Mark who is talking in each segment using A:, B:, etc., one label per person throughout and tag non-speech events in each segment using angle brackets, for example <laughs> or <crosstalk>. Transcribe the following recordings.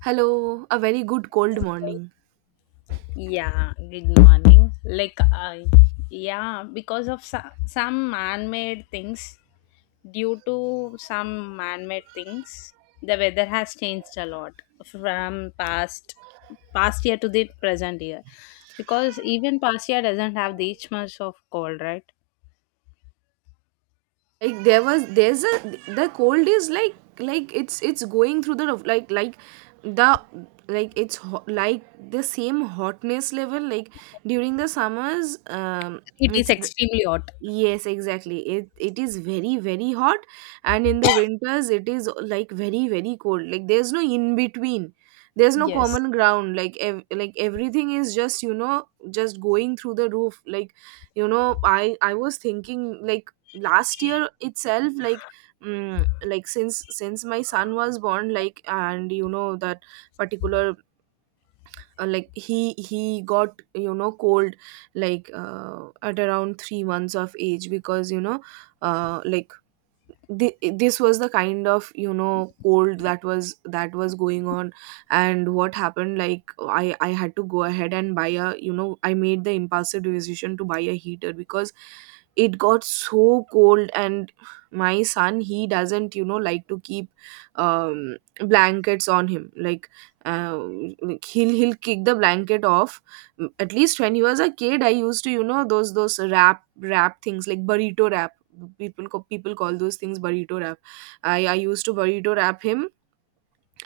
A: Hello, a very good cold morning.
B: Yeah, good morning. Like, I yeah, because of so- Some man made things, due to some man made things, the weather has changed a lot from past year to the present year. Because even past year doesn't have this much of cold, right?
A: Like there was there's a The cold is like it's going through the roof, like the like it's hot, like the same hotness level like during the summers
B: It is
A: it's
B: extremely hot.
A: Yes, exactly. It is very, very hot and in the winters it is like very, very cold. Like there's no in between. There's no
B: Yes.
A: common ground. Like like everything is just, just going through the roof. I was thinking like last year itself, like like since my son was born, like, and you know that particular, like he got, you know, cold like at around 3 months of age, because you know like this was the kind of, you know, cold that was going on. And what happened, like, I had to go ahead and buy a, I made the impulsive decision to buy a heater because it got so cold. And my son, he doesn't, you know, like to keep um blankets on him, like, uh, like he'll kick the blanket off. At least when you was a kid, I used to, you know, those wrap things, like burrito wrap. People people call those things burrito wrap. I used to burrito wrap him,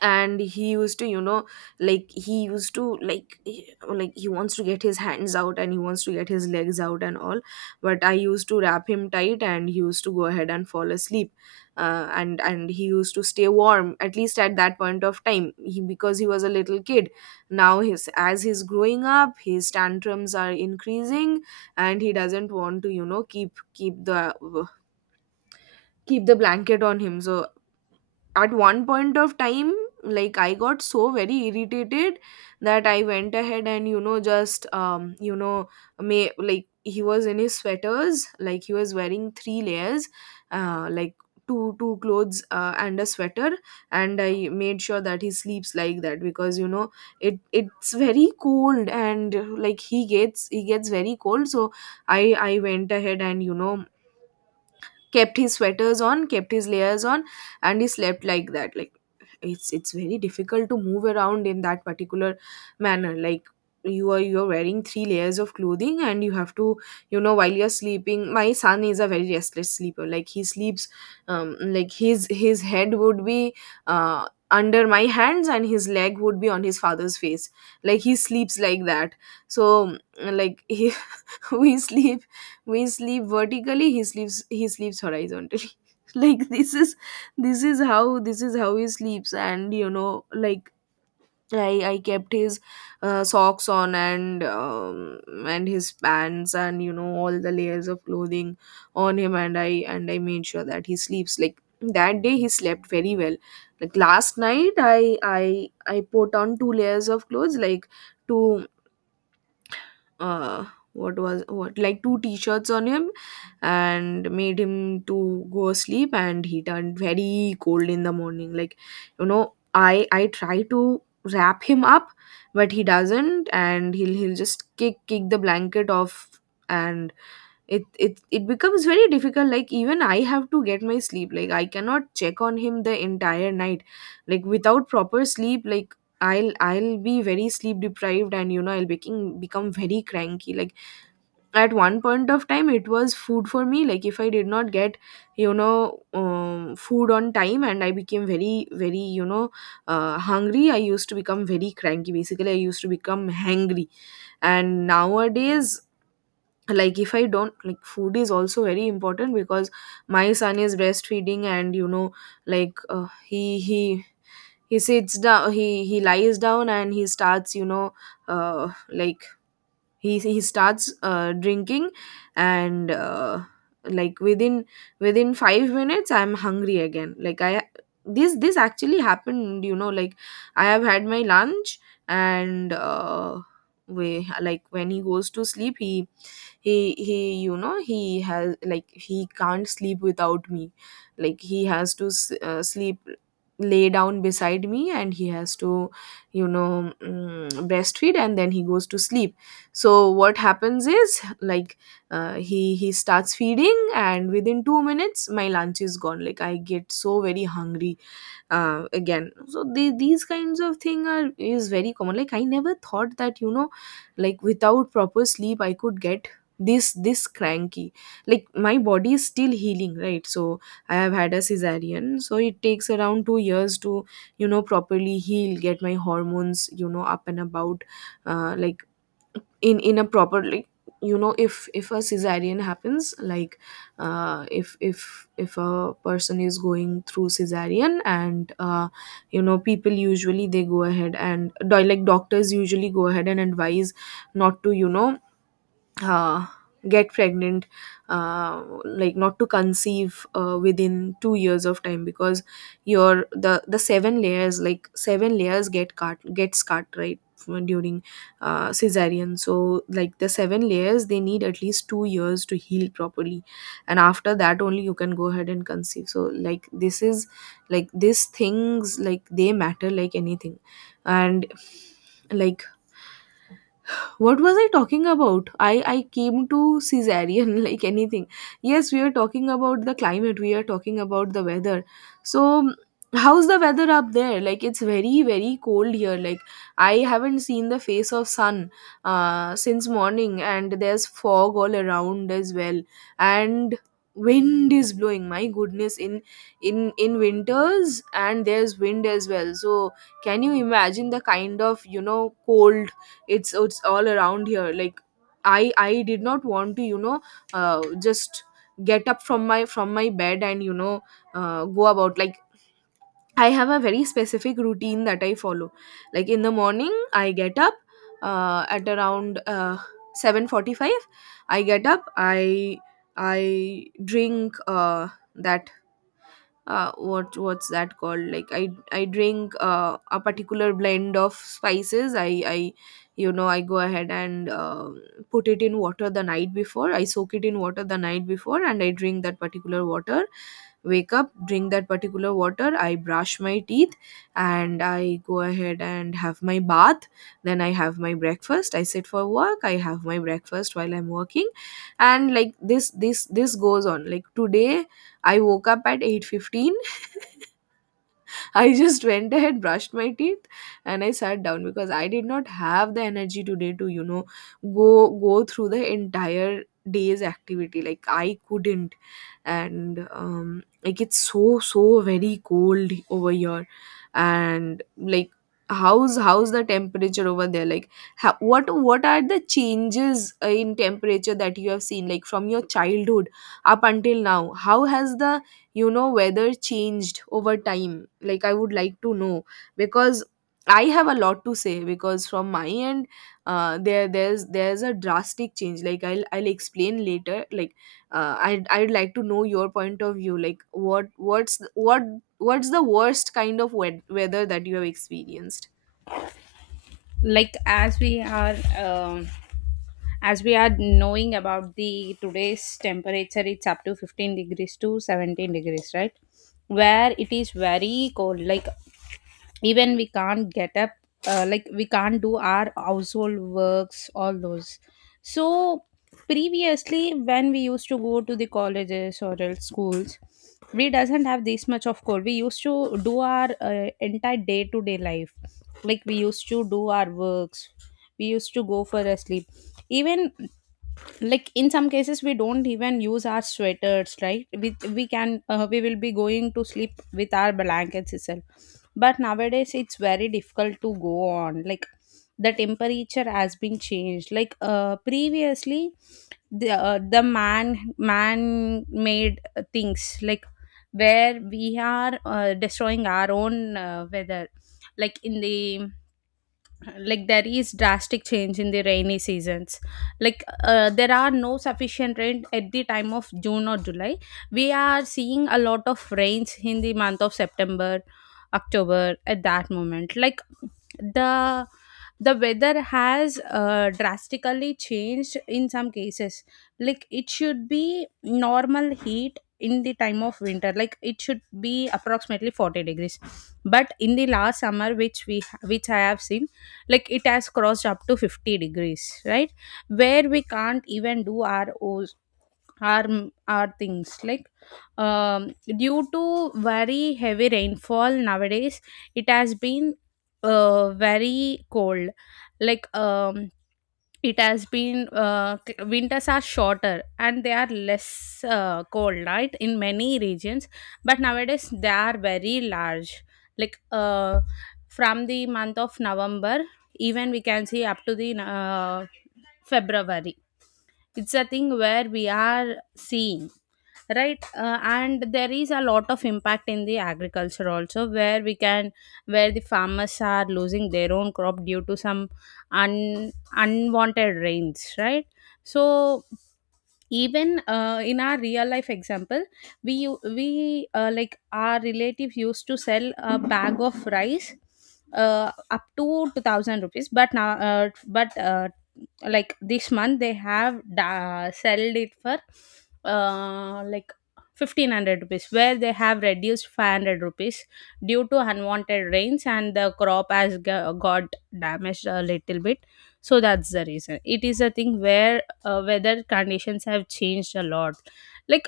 A: and he used to, you know, like like he wants to get his hands out and he wants to get his legs out and all. But I used to wrap him tight and he used to go ahead and fall asleep. And he used to stay warm, at least at that point of time, he, because he was a little kid. Now his, as he's growing up, his tantrums are increasing and he doesn't want to, you know, keep the blanket on him. So at one point of time, like, I got so very irritated that I went ahead and, just may, like he was in his sweaters, like he was wearing 3 layers, like two clothes and a sweater. And I made sure that he sleeps like that, because, you know, it it's very cold, and like he gets very cold. So I went ahead and, you know, kept his sweaters on, kept his layers on, and he slept like that. Like, it's very difficult to move around in that particular manner. Like, you're wearing 3 layers of clothing and you have to, you know, while you're sleeping. My son is a very restless sleeper. Like, he sleeps like his head would be under my hands and his leg would be on his father's face. Like, he sleeps like that. So like he, <laughs> <laughs> we sleep, vertically. He sleeps, horizontally <laughs> like, this is, this is how he sleeps. And, you know, like, I kept his socks on, and his pants, and, you know, all the layers of clothing on him. And I made sure that he sleeps like that day. He slept very well. Like last night, I put on 2 layers of clothes, like two uh what was what like 2 t-shirts on him, and made him to go asleep. And he turned very cold in the morning. Like, you know, I try to wrap him up, but he doesn't, and he'll just kick the blanket off. And it becomes very difficult. Like, even I have to get my sleep. Like, I cannot check on him the entire night. Like, without proper sleep, like, I'll be very sleep deprived, and, you know, I'll become very cranky. Like, at one point of time, it was food for me. Like, if I did not get, you know, food on time, and I became very, very, you know, hungry, I used to become very cranky. Basically, I used to become hangry. And nowadays, like, if I don't, like, food is also very important, because my son is breastfeeding. And, you know, like, he he sits down he lies down and he starts, you know, uh like he starts drinking. And like within, 5 minutes I'm hungry again. Like, I, this actually happened, you know. Like, I have had my lunch, and we, like, when he goes to sleep, he, he you know, he has, like, he can't sleep without me. Like, he has to sleep, lay down beside me, and he has to, you know, breastfeed, and then he goes to sleep. So what happens is, like, he starts feeding, and within 2 minutes my lunch is gone. Like, I get so very hungry again. So these kinds of thing are is very common. Like, I never thought that, you know, like without proper sleep I could get this cranky. Like, my body is still healing, right? So I have had a cesarean. So it takes around 2 years to, you know, properly heal, get my hormones, you know, up and about, like, in a proper, like, you know, if a cesarean happens, like, if a person is going through cesarean, and you know, people usually, they go ahead and like doctors usually go ahead and advise not to, you know, uh, get pregnant, like not to conceive within 2 years of time, because your the 7 layers, like, 7 layers get cut, gets cut right, during cesarean. So, like, the 7 layers, they need at least 2 years to heal properly. And after that only you can go ahead and conceive. So, like, this is, like, these things, like, they matter, like, anything. And, like, what was I talking about? I came to cesarean <laughs> like anything. Yes, we are talking about the climate. We are talking about the weather. So, how's the weather up there? Like, it's very, very cold here. Like, I haven't seen the face of sun since morning. And there's fog all around as well. And wind is blowing, my goodness, in in winters. And there's wind as well. So, can you imagine the kind of, you know, cold? It's all around here. Like, I did not want to, you know, just get up from my, bed, and, you know, go about. Like, I have a very specific routine that I follow. Like, in the morning, I get up at around, 7:45. I get up, I drink, that what what's that called like, I drink a particular blend of spices. I you know, I go ahead and, put it in water the night before. I soak it in water the night before, and I drink that particular water, wake up, drink that particular water, I brush my teeth, and I go ahead and have my bath. Then I have my breakfast, I sit for work, I have my breakfast while I'm working. And like, this goes on. Like, today I woke up at 8:15. <laughs> I just went ahead, brushed my teeth, and I sat down because I did not have the energy today to, you know, go go through the entire day's activity. Like, I couldn't. And like, it's so very cold over here. And like how's the temperature over there, like how, what are the changes, in temperature that you have seen, like from your childhood up until now? How has the, you know, weather changed over time? Like, I would like to know, because I have a lot to say. Because from my end, there's a drastic change. Like, I'll explain later, like, I'd like to know your point of view. Like, what's the worst kind of weather that you have experienced?
B: like as we are um, as we are knowing about the today's temperature, it's up to 15 degrees to 17 degrees, right? Where it is very cold, like even we can't get up, like we can't do our household works, all those. So previously when we used to go to the colleges or else schools, we doesn't have this much of code. We used to do our entire day to day life, like we used to do our works, we used to go for a sleep. Even like in some cases we don't even use our sweaters, right? We can, we will be going to sleep with our blankets itself. But nowadays it's very difficult to go on. Like the temperature has been changed. Like previously the man made things, like where we are destroying our own weather. like in the like there is drastic change in the rainy seasons. Like there are no sufficient rain at the time of June or July. We are seeing a lot of rains in the month of September, October at that moment. The the weather has drastically changed in some cases. Like it should be normal heat in the time of winter. Like it should be approximately 40 degrees, but in the last summer which I have seen, like it has crossed up to 50 degrees, right? Where we can't even do our O's, our our things, like due to very heavy rainfall nowadays, it has been very cold. Like it has been c- winters are shorter and they are less cold, right, in many regions. But nowadays they are very large. Like from the month of November, even we can see up to the February. It's a thing where we are seeing, right? And there is a lot of impact in the agriculture also, where we can, where the farmers are losing their own crop due to some unwanted rains, right? So even in our real life example, we u- we like our relative used to sell a bag of rice up to 2000 rupees, but now but like this month they have sold it for uh, like 1500 rupees, where they have reduced 500 rupees due to unwanted rains and the crop has got damaged a little bit. So that's the reason, it is a thing where weather conditions have changed a lot. Like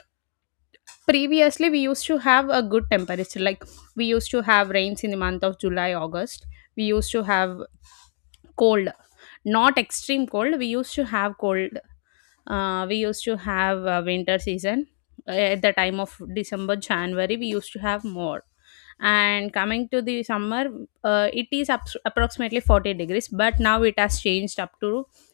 B: previously we used to have a good temperature. Like we used to have rains in the month of July, August. We used to have cold, not extreme cold, we used to have cold, we used to have winter season. At the time of December, January we used to have more. And coming to the summer, approximately 40 degrees, but now it has changed up to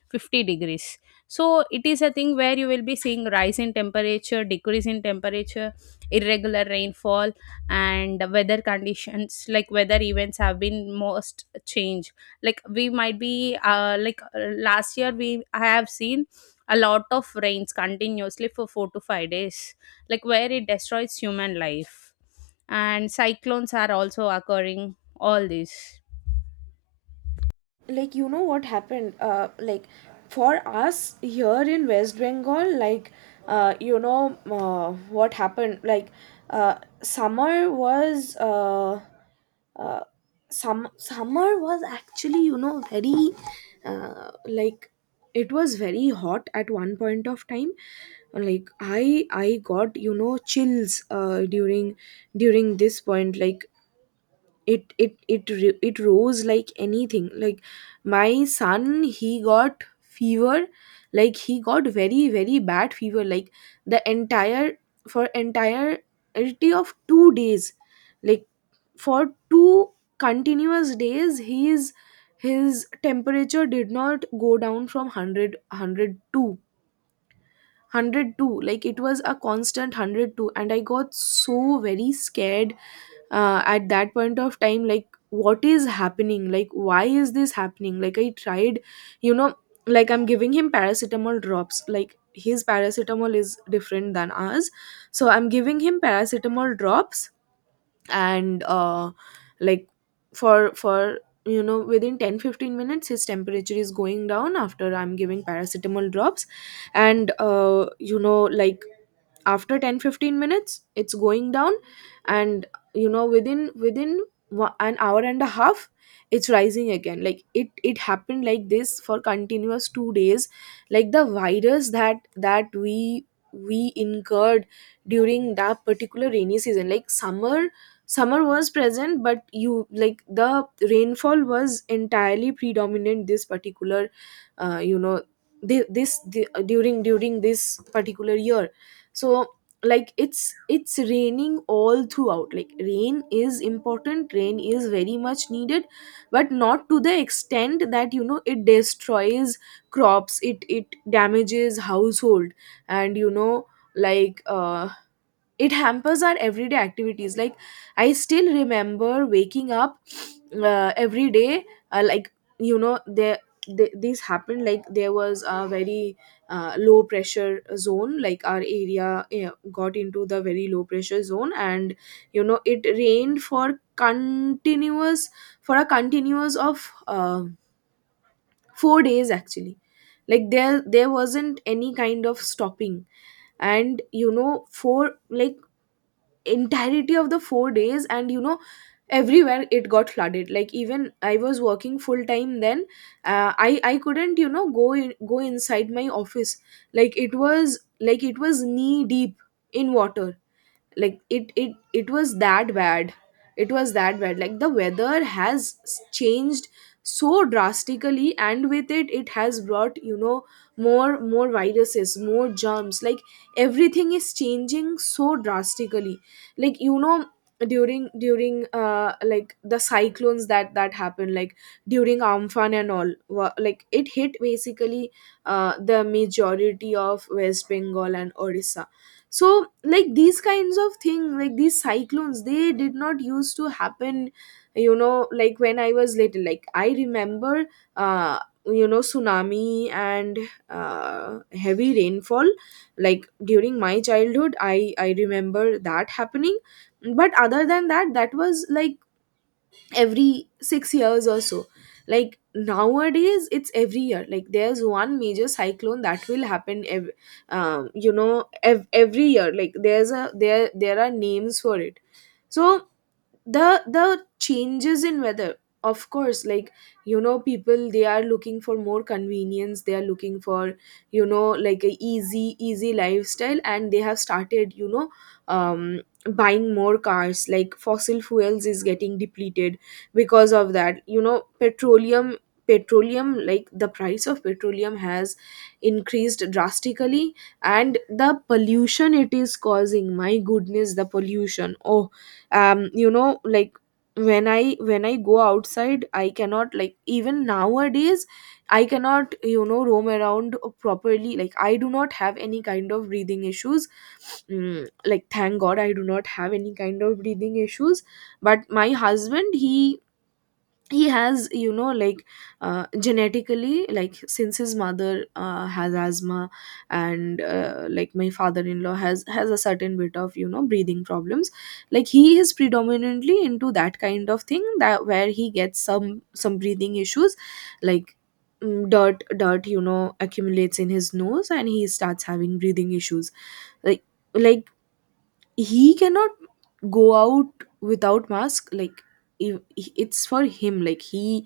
B: 50 degrees. So it is a thing where you will be seeing rise in temperature, decrease in temperature, irregular rainfall, and weather conditions, like weather events have been most changed. Like we might be like last year we I have seen a lot of rains continuously for 4 to 5 days, like where it destroys human life, and cyclones are also occurring all this.
A: Like, you know what happened, like, for us here in West Bengal, like, you know, what happened, like, uh summer was, uh some summer was actually, you know, very, like, it was very hot at one point of time. Like, I got, you know, chills, during this point. Like, it rose like anything. Like, my son, he got fever. Like, he got very, very bad fever, like the entire, for entirety of 2 days, like for 2 continuous days. His temperature did not go down from 100, 102. Like, it was a constant 102, and I got so very scared, at that point of time, like, what is happening, like, why is this happening? Like, I tried, you know, like, I'm giving him paracetamol drops. Like, his paracetamol is different than ours, so I'm giving him paracetamol drops. And like, for you know, within 10-15 minutes his temperature is going down after I'm giving paracetamol drops. And you know, like, after 10-15 minutes it's going down. And, you know, within an hour and a half it's rising again. Like, it happened like this for continuous 2 days. Like, the virus that we incurred during that particular rainy season. Like, summer was present, but you, like, the rainfall was entirely predominant this particular, you know, thi- this the, during during this particular year. So, like, it's raining all throughout. Like, rain is important, rain is very much needed, but not to the extent that, you know, it destroys crops, it damages household, and, you know, like, it hampers our everyday activities. Like, I still remember waking up every day, like, you know, this happened. Like, there was a very low pressure zone. Like, our area, got into the very low pressure zone, and, you know, it rained for continuous, for a continuous of 4 days actually. Like, there wasn't any kind of stopping, and, you know, for, like, entirety of the 4 days. And, you know, everywhere it got flooded. Like, even I was working full time then. I couldn't, you know, go inside my office. Like, it was, like it was knee deep in water. Like, it was that bad. It was that bad. Like, the weather has changed so drastically, and with it, it has brought, you know, more viruses, more germs. Like, everything is changing so drastically. Like, you know, during during like, the cyclones that happened. Like, during Amphan and all, like it hit basically the majority of West Bengal and Odisha. So, like, these kinds of thing. Like, these cyclones, they did not used to happen, you know. Like, when I was little, like, I remember, uh you know, tsunami, and heavy rainfall. Like, during my childhood, I remember that happening. But other than that, that was like every 6 years or so. Like, nowadays it's every year. Like, there's one major cyclone that will happen you know, every year. Like, there's a there there are names for it. So, the changes in weather, of course. Like, you know, people, they are looking for more convenience. They are looking for, you know, like a easy lifestyle. And they have started, you know, um buying more cars. Like, fossil fuels is getting depleted. Because of that, you know, petroleum, like, the price of petroleum has increased drastically. And the pollution it is causing, my goodness, the pollution. Oh, you know, like, when I go outside, I cannot, like, even nowadays I cannot, you know, roam around properly. Like, I do not have any kind of breathing issues. Mm, like, thank god I do not have any kind of breathing issues. But my husband, he has, you know, like, genetically, like, since his mother has asthma, and like, my father-in-law has a certain bit of, you know, breathing problems. Like, he is predominantly into that kind of thing, that where he gets some breathing issues. Like, dirt, you know, accumulates in his nose, and he starts having breathing issues. like like, he cannot go out without mask. Like, if- it's for him. Like, he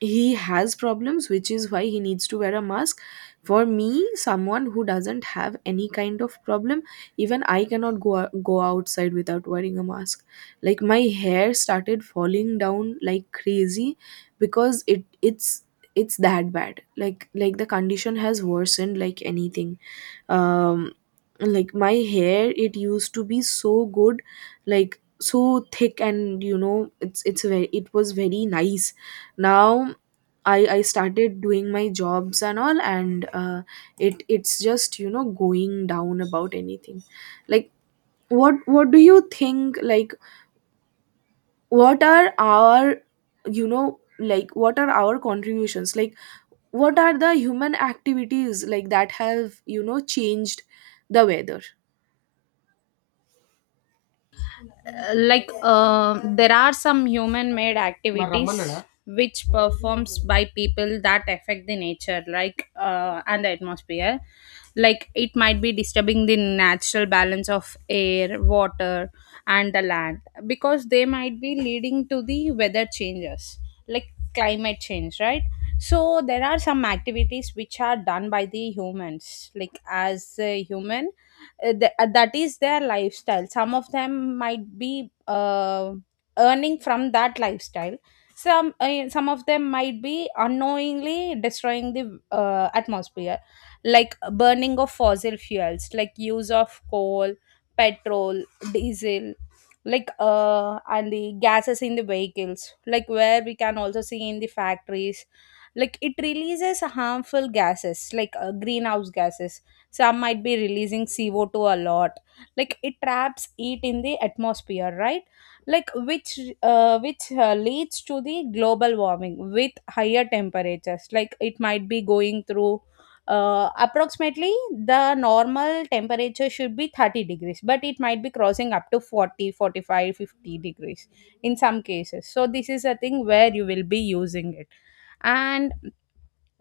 A: he has problems, which is why he needs to wear a mask. For me, someone who doesn't have any kind of problem, even I cannot go outside without wearing a mask. Like, my hair started falling down like crazy, because it's that bad. Like, the condition has worsened like anything. um like, my hair, it used to be so good, like, so thick, and, you know, it was very nice. Now, I started doing my jobs and all, and it's just, you know, going down about anything. Like, what do you think? Like, what are our, you know, like, what are our contributions? Like, what are the human activities like that have, you know, changed the weather?
B: Like there are some human made activities which performs by people that affect the nature, like and the atmosphere. Like it might be disturbing the natural balance of air, water, and the land, because they might be leading to the weather changes, like climate change, right? So there are some activities which are done by the humans. Like as a human, that is their lifestyle. Some of them might be earning from that lifestyle. Some, some of them might be unknowingly destroying the atmosphere. Like burning of fossil fuels, like use of coal, petrol, diesel, like and the gases in the vehicles, like where we can also see in the factories, like it releases harmful gases, like greenhouse gases. Some might be releasing CO2 a lot, like it traps heat in the atmosphere, right? Like which leads to the global warming with higher temperatures. Like it might be going through, approximately the normal temperature should be 30 degrees, but it might be crossing up to 40, 45, 50 degrees in some cases. So this is a thing where you will be using it, and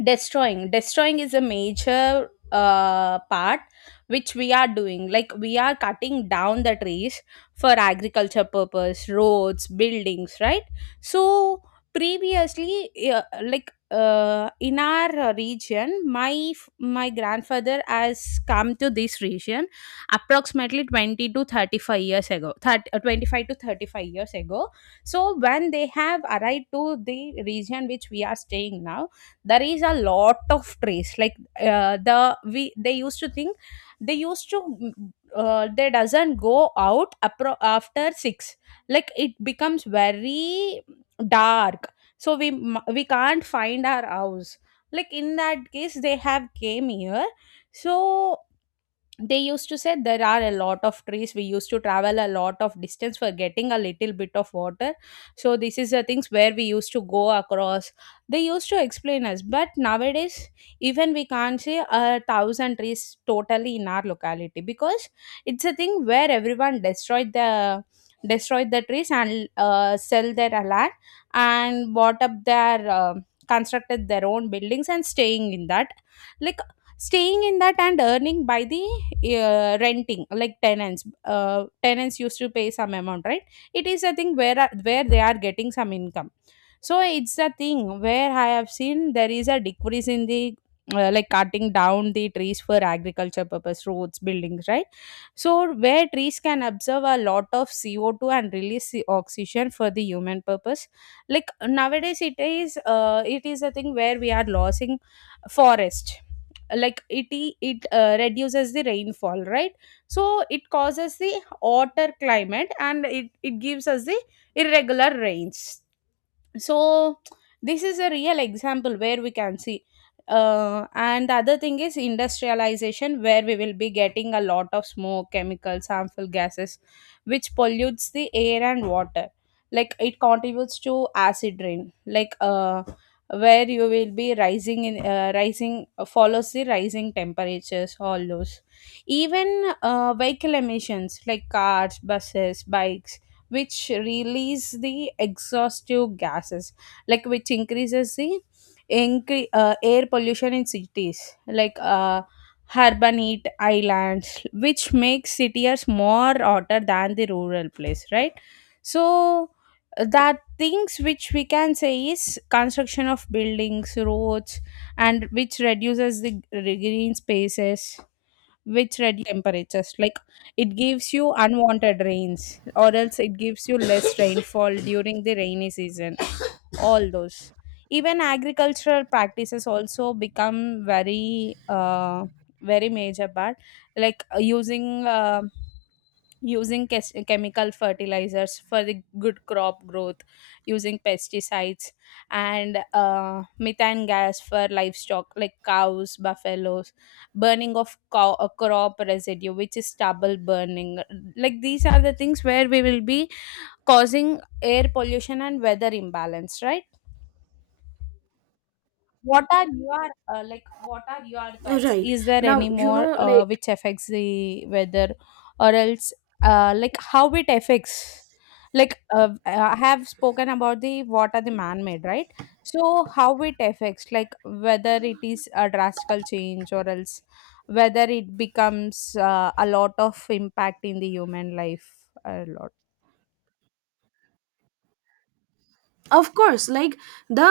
B: destroying is a major part which we are doing. Like we are cutting down the trees for agriculture purpose, roads, buildings, right? So previously in our region, my grandfather has come to this region approximately 20 to 35 years ago, 25 to 35 years ago. So when they have arrived to the region which we are staying now, there is a lot of trace. Like they used to think, they used to they doesn't go out after 6. Like it becomes very dark, so we can't find our house. Like in that case they have came here. So they used to say there are a lot of trees. We used to travel a lot of distance for getting a little bit of water. So this is the things where we used to go across. They used to explain us, but nowadays even we can't say a thousand trees totally in our locality, because it's a thing where everyone destroyed the, destroyed the trees and sell their land and bought up their constructed their own buildings and staying in that. Like staying in that and earning by the renting, like tenants, tenants used to pay some amount, right? It is a thing where where they are getting some income. So it's a thing where I have seen there is a decrease in the like cutting down the trees for agriculture purpose, roads, buildings, right? So where trees can absorb a lot of CO2 and release the oxygen for the human purpose. Like nowadays it is a thing where we are losing forest. It reduces the rainfall, right? So it causes the hotter climate, and it gives us the irregular rains. So this is a real example where we can see. And the other thing is industrialization, where we will be getting a lot of smoke, chemicals, harmful gases which pollutes the air and water. Like it contributes to acid rain, like where you will be rising follows the rising temperatures, all those. Even vehicle emissions like cars, buses, bikes, which release the exhaustive gases, like which increases the air pollution in cities. Like urban heat islands, which makes cities more hotter than the rural place, right? So that things which we can say is construction of buildings, roads, and which reduces the green spaces, which reduce temperatures. Like it gives you unwanted rains, or else it gives you less <coughs> rainfall during the rainy season, all those. Even agricultural practices also become very very major part. Like using chemical fertilizers for the good crop growth, using pesticides, and methane gas for livestock like cows, buffaloes, burning of a crop residue which is stubble burning. Like these are the things where we will be causing air pollution and weather imbalance, right? What are your, like what are your thoughts?
A: Right.
B: Is there
A: Now,
B: any
A: you
B: more
A: know, like,
B: which affects the weather, or else, like how it affects? Like I have spoken about the what are the man made, right? So how it affects, like whether it is a drastical change, or else whether it becomes a lot of impact in the human life, a lot.
A: of course, like, the,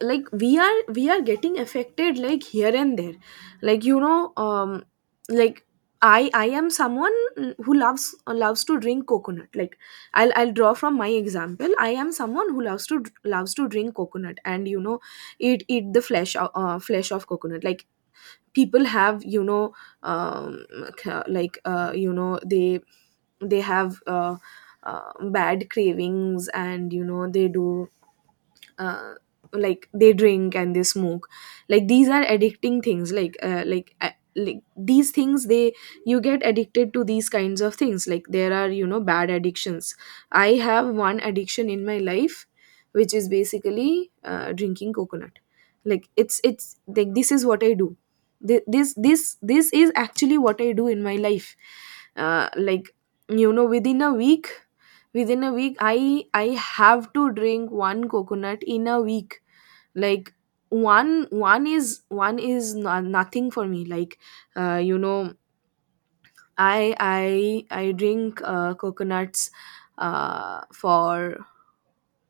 A: like, we are getting affected, like, here and there. Like, you know, like, I am someone who loves to drink coconut. Like, I'll draw from my example. I am someone who loves to drink coconut, and, you know, eat the flesh, flesh of coconut. Like, people have, you know, um like, you know, they have, bad cravings, and, you know, they do, uh, like, they drink and they smoke. Like, these are addicting things. Like, like, like, these things, they, you get addicted to these kinds of things. Like, there are, you know, bad addictions. I have one addiction in my life, which is basically drinking coconut. Like, it's like, this is what I do. This is actually what I do in my life. Like, you know, within a week, I have to drink one coconut in a week. Like, one is no, nothing for me. Like, you know, I drink, coconuts, for,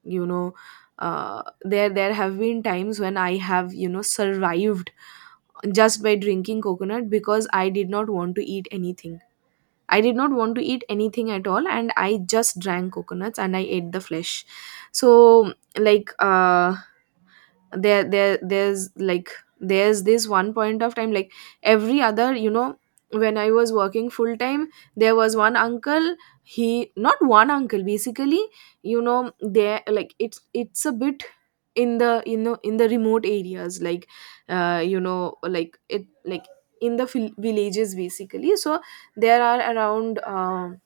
A: you know, uh, there have been times when I have, you know, survived just by drinking coconut, because I did not want to eat anything. I did not want to eat anything at all, and I just drank coconuts and I ate the flesh. So, like, there there there's like there's this one point of time. Like, every other, you know, when I was working full time, there was one uncle. He, not one uncle basically, you know, there, like, it's a bit in the, you know, in the remote areas. Like, you know, like it, like, in the villages basically. So, there are around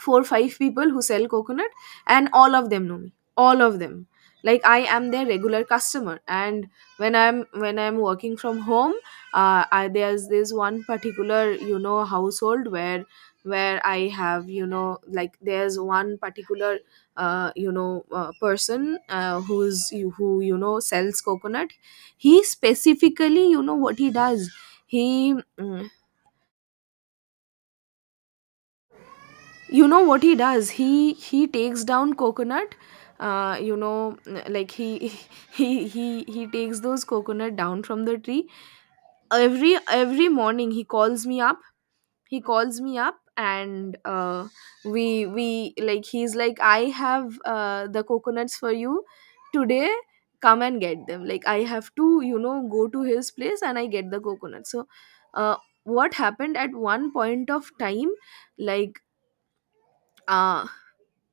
A: four five people who sell coconut, and all of them know me, all of them. Like, I am their regular customer. And, when I'm working from home, there's this one particular, you know, household where, I have, you know, like, there's one particular you know, person, who, you know, sells coconut. He, specifically, you know what he does, he, you know what he does, he takes down coconut, you know. Like, he <laughs> he takes those coconut down from the tree. Every morning he calls me up, he calls me up, and we like, he's like, I have, the coconuts for you today, come and get them. Like, I have to, you know, go to his place and I get the coconuts. So, uh, what happened at one point of time, like, uh,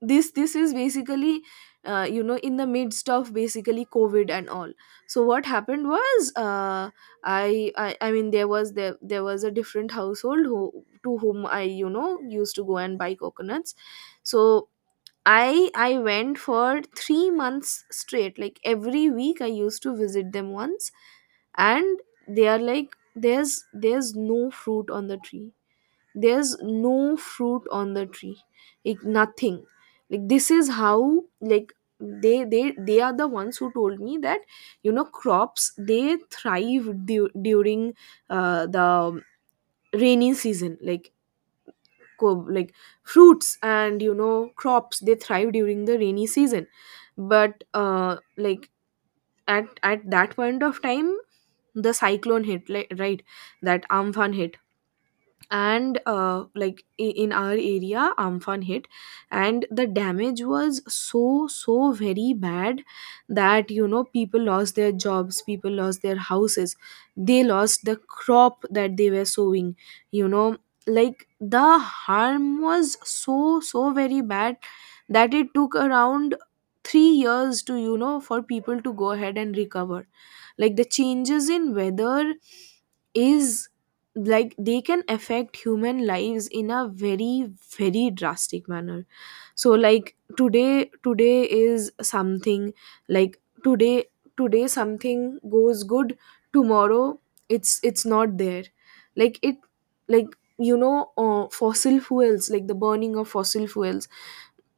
A: this is basically, you know, in the midst of basically COVID and all. So, what happened was, I mean, there was, there was a different household who, to whom, I, you know, used to go and buy coconuts. So, I went for 3 months straight. Like, every week I used to visit them once, and they are like, there's no fruit on the tree, there's no fruit on the tree, like, nothing. Like, this is how, like, they are the ones who told me that, you know, crops, they thrive during the rainy season. Like, like, fruits, and, you know, crops, they thrive during the rainy season. But like, at that point of time, the cyclone hit. Like, right, that Amphan hit. And like, in our area, Amphan hit. And the damage was so very bad, that, you know, people lost their jobs, people lost their houses, they lost the crop that they were sowing, you know. Like, the harm was so very bad, that it took around 3 years to, you know, for people to go ahead and recover. Like, the changes in weather is, like, they can affect human lives in a very, very drastic manner. So, like, today, today is something. Like, today, today something goes good, tomorrow it's not there. Like it, like, you know, fossil fuels, like, the burning of fossil fuels,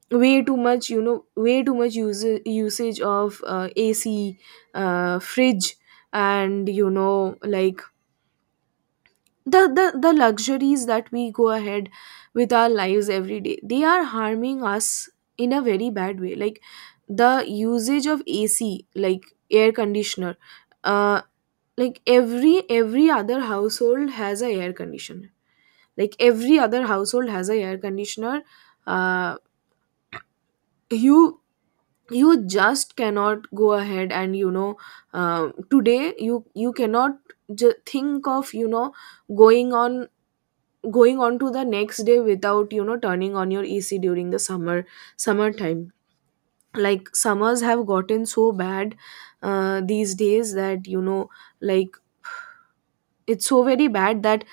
A: way too much, you know, way too much usage of ac, fridge, and, you know, like, the luxuries that we go ahead with our lives every day, they are harming us in a very bad way. Like, the usage of AC, like, air conditioner, uh like, every other household has a air conditioner, like, every other household has a air conditioner. uh you you just cannot go ahead and, you know, today, you cannot think of, you know, going on going on to the next day without, you know, turning on your AC during the summertime. Like, summers have gotten so bad, these days, that, you know, like, it's so very bad. That,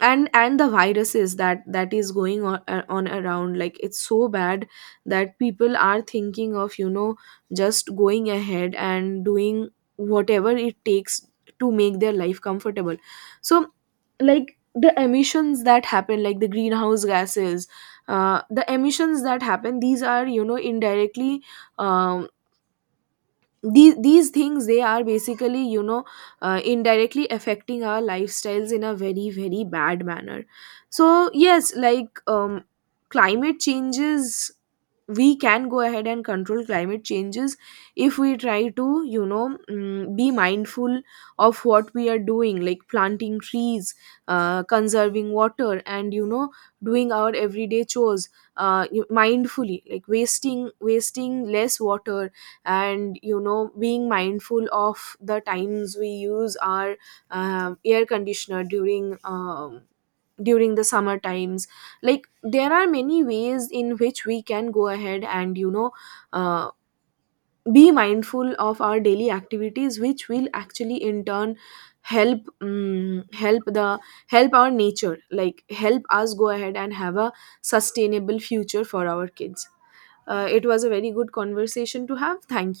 A: and the viruses that is going on, around, like, it's so bad, that people are thinking of, you know, just going ahead and doing whatever it takes to make their life comfortable. So, like, the emissions that happen, like, the greenhouse gases, the emissions that happen, these are, you know, indirectly, um, these things, they are basically, you know, indirectly affecting our lifestyles in a very, very bad manner. So, yes. Like, climate changes, we can go ahead and control climate changes if we try to, you know, be mindful of what we are doing, like planting trees, conserving water, and, you know, doing our everyday chores mindfully, like, wasting less water, and, you know, being mindful of the times we use our air conditioner during, the summer times. Like, there are many ways in which we can go ahead and, you know, uh, be mindful of our daily activities, which will actually in turn help um, help the help our nature, like, help us go ahead and have a sustainable future for our kids. It was a very good conversation to have. Thank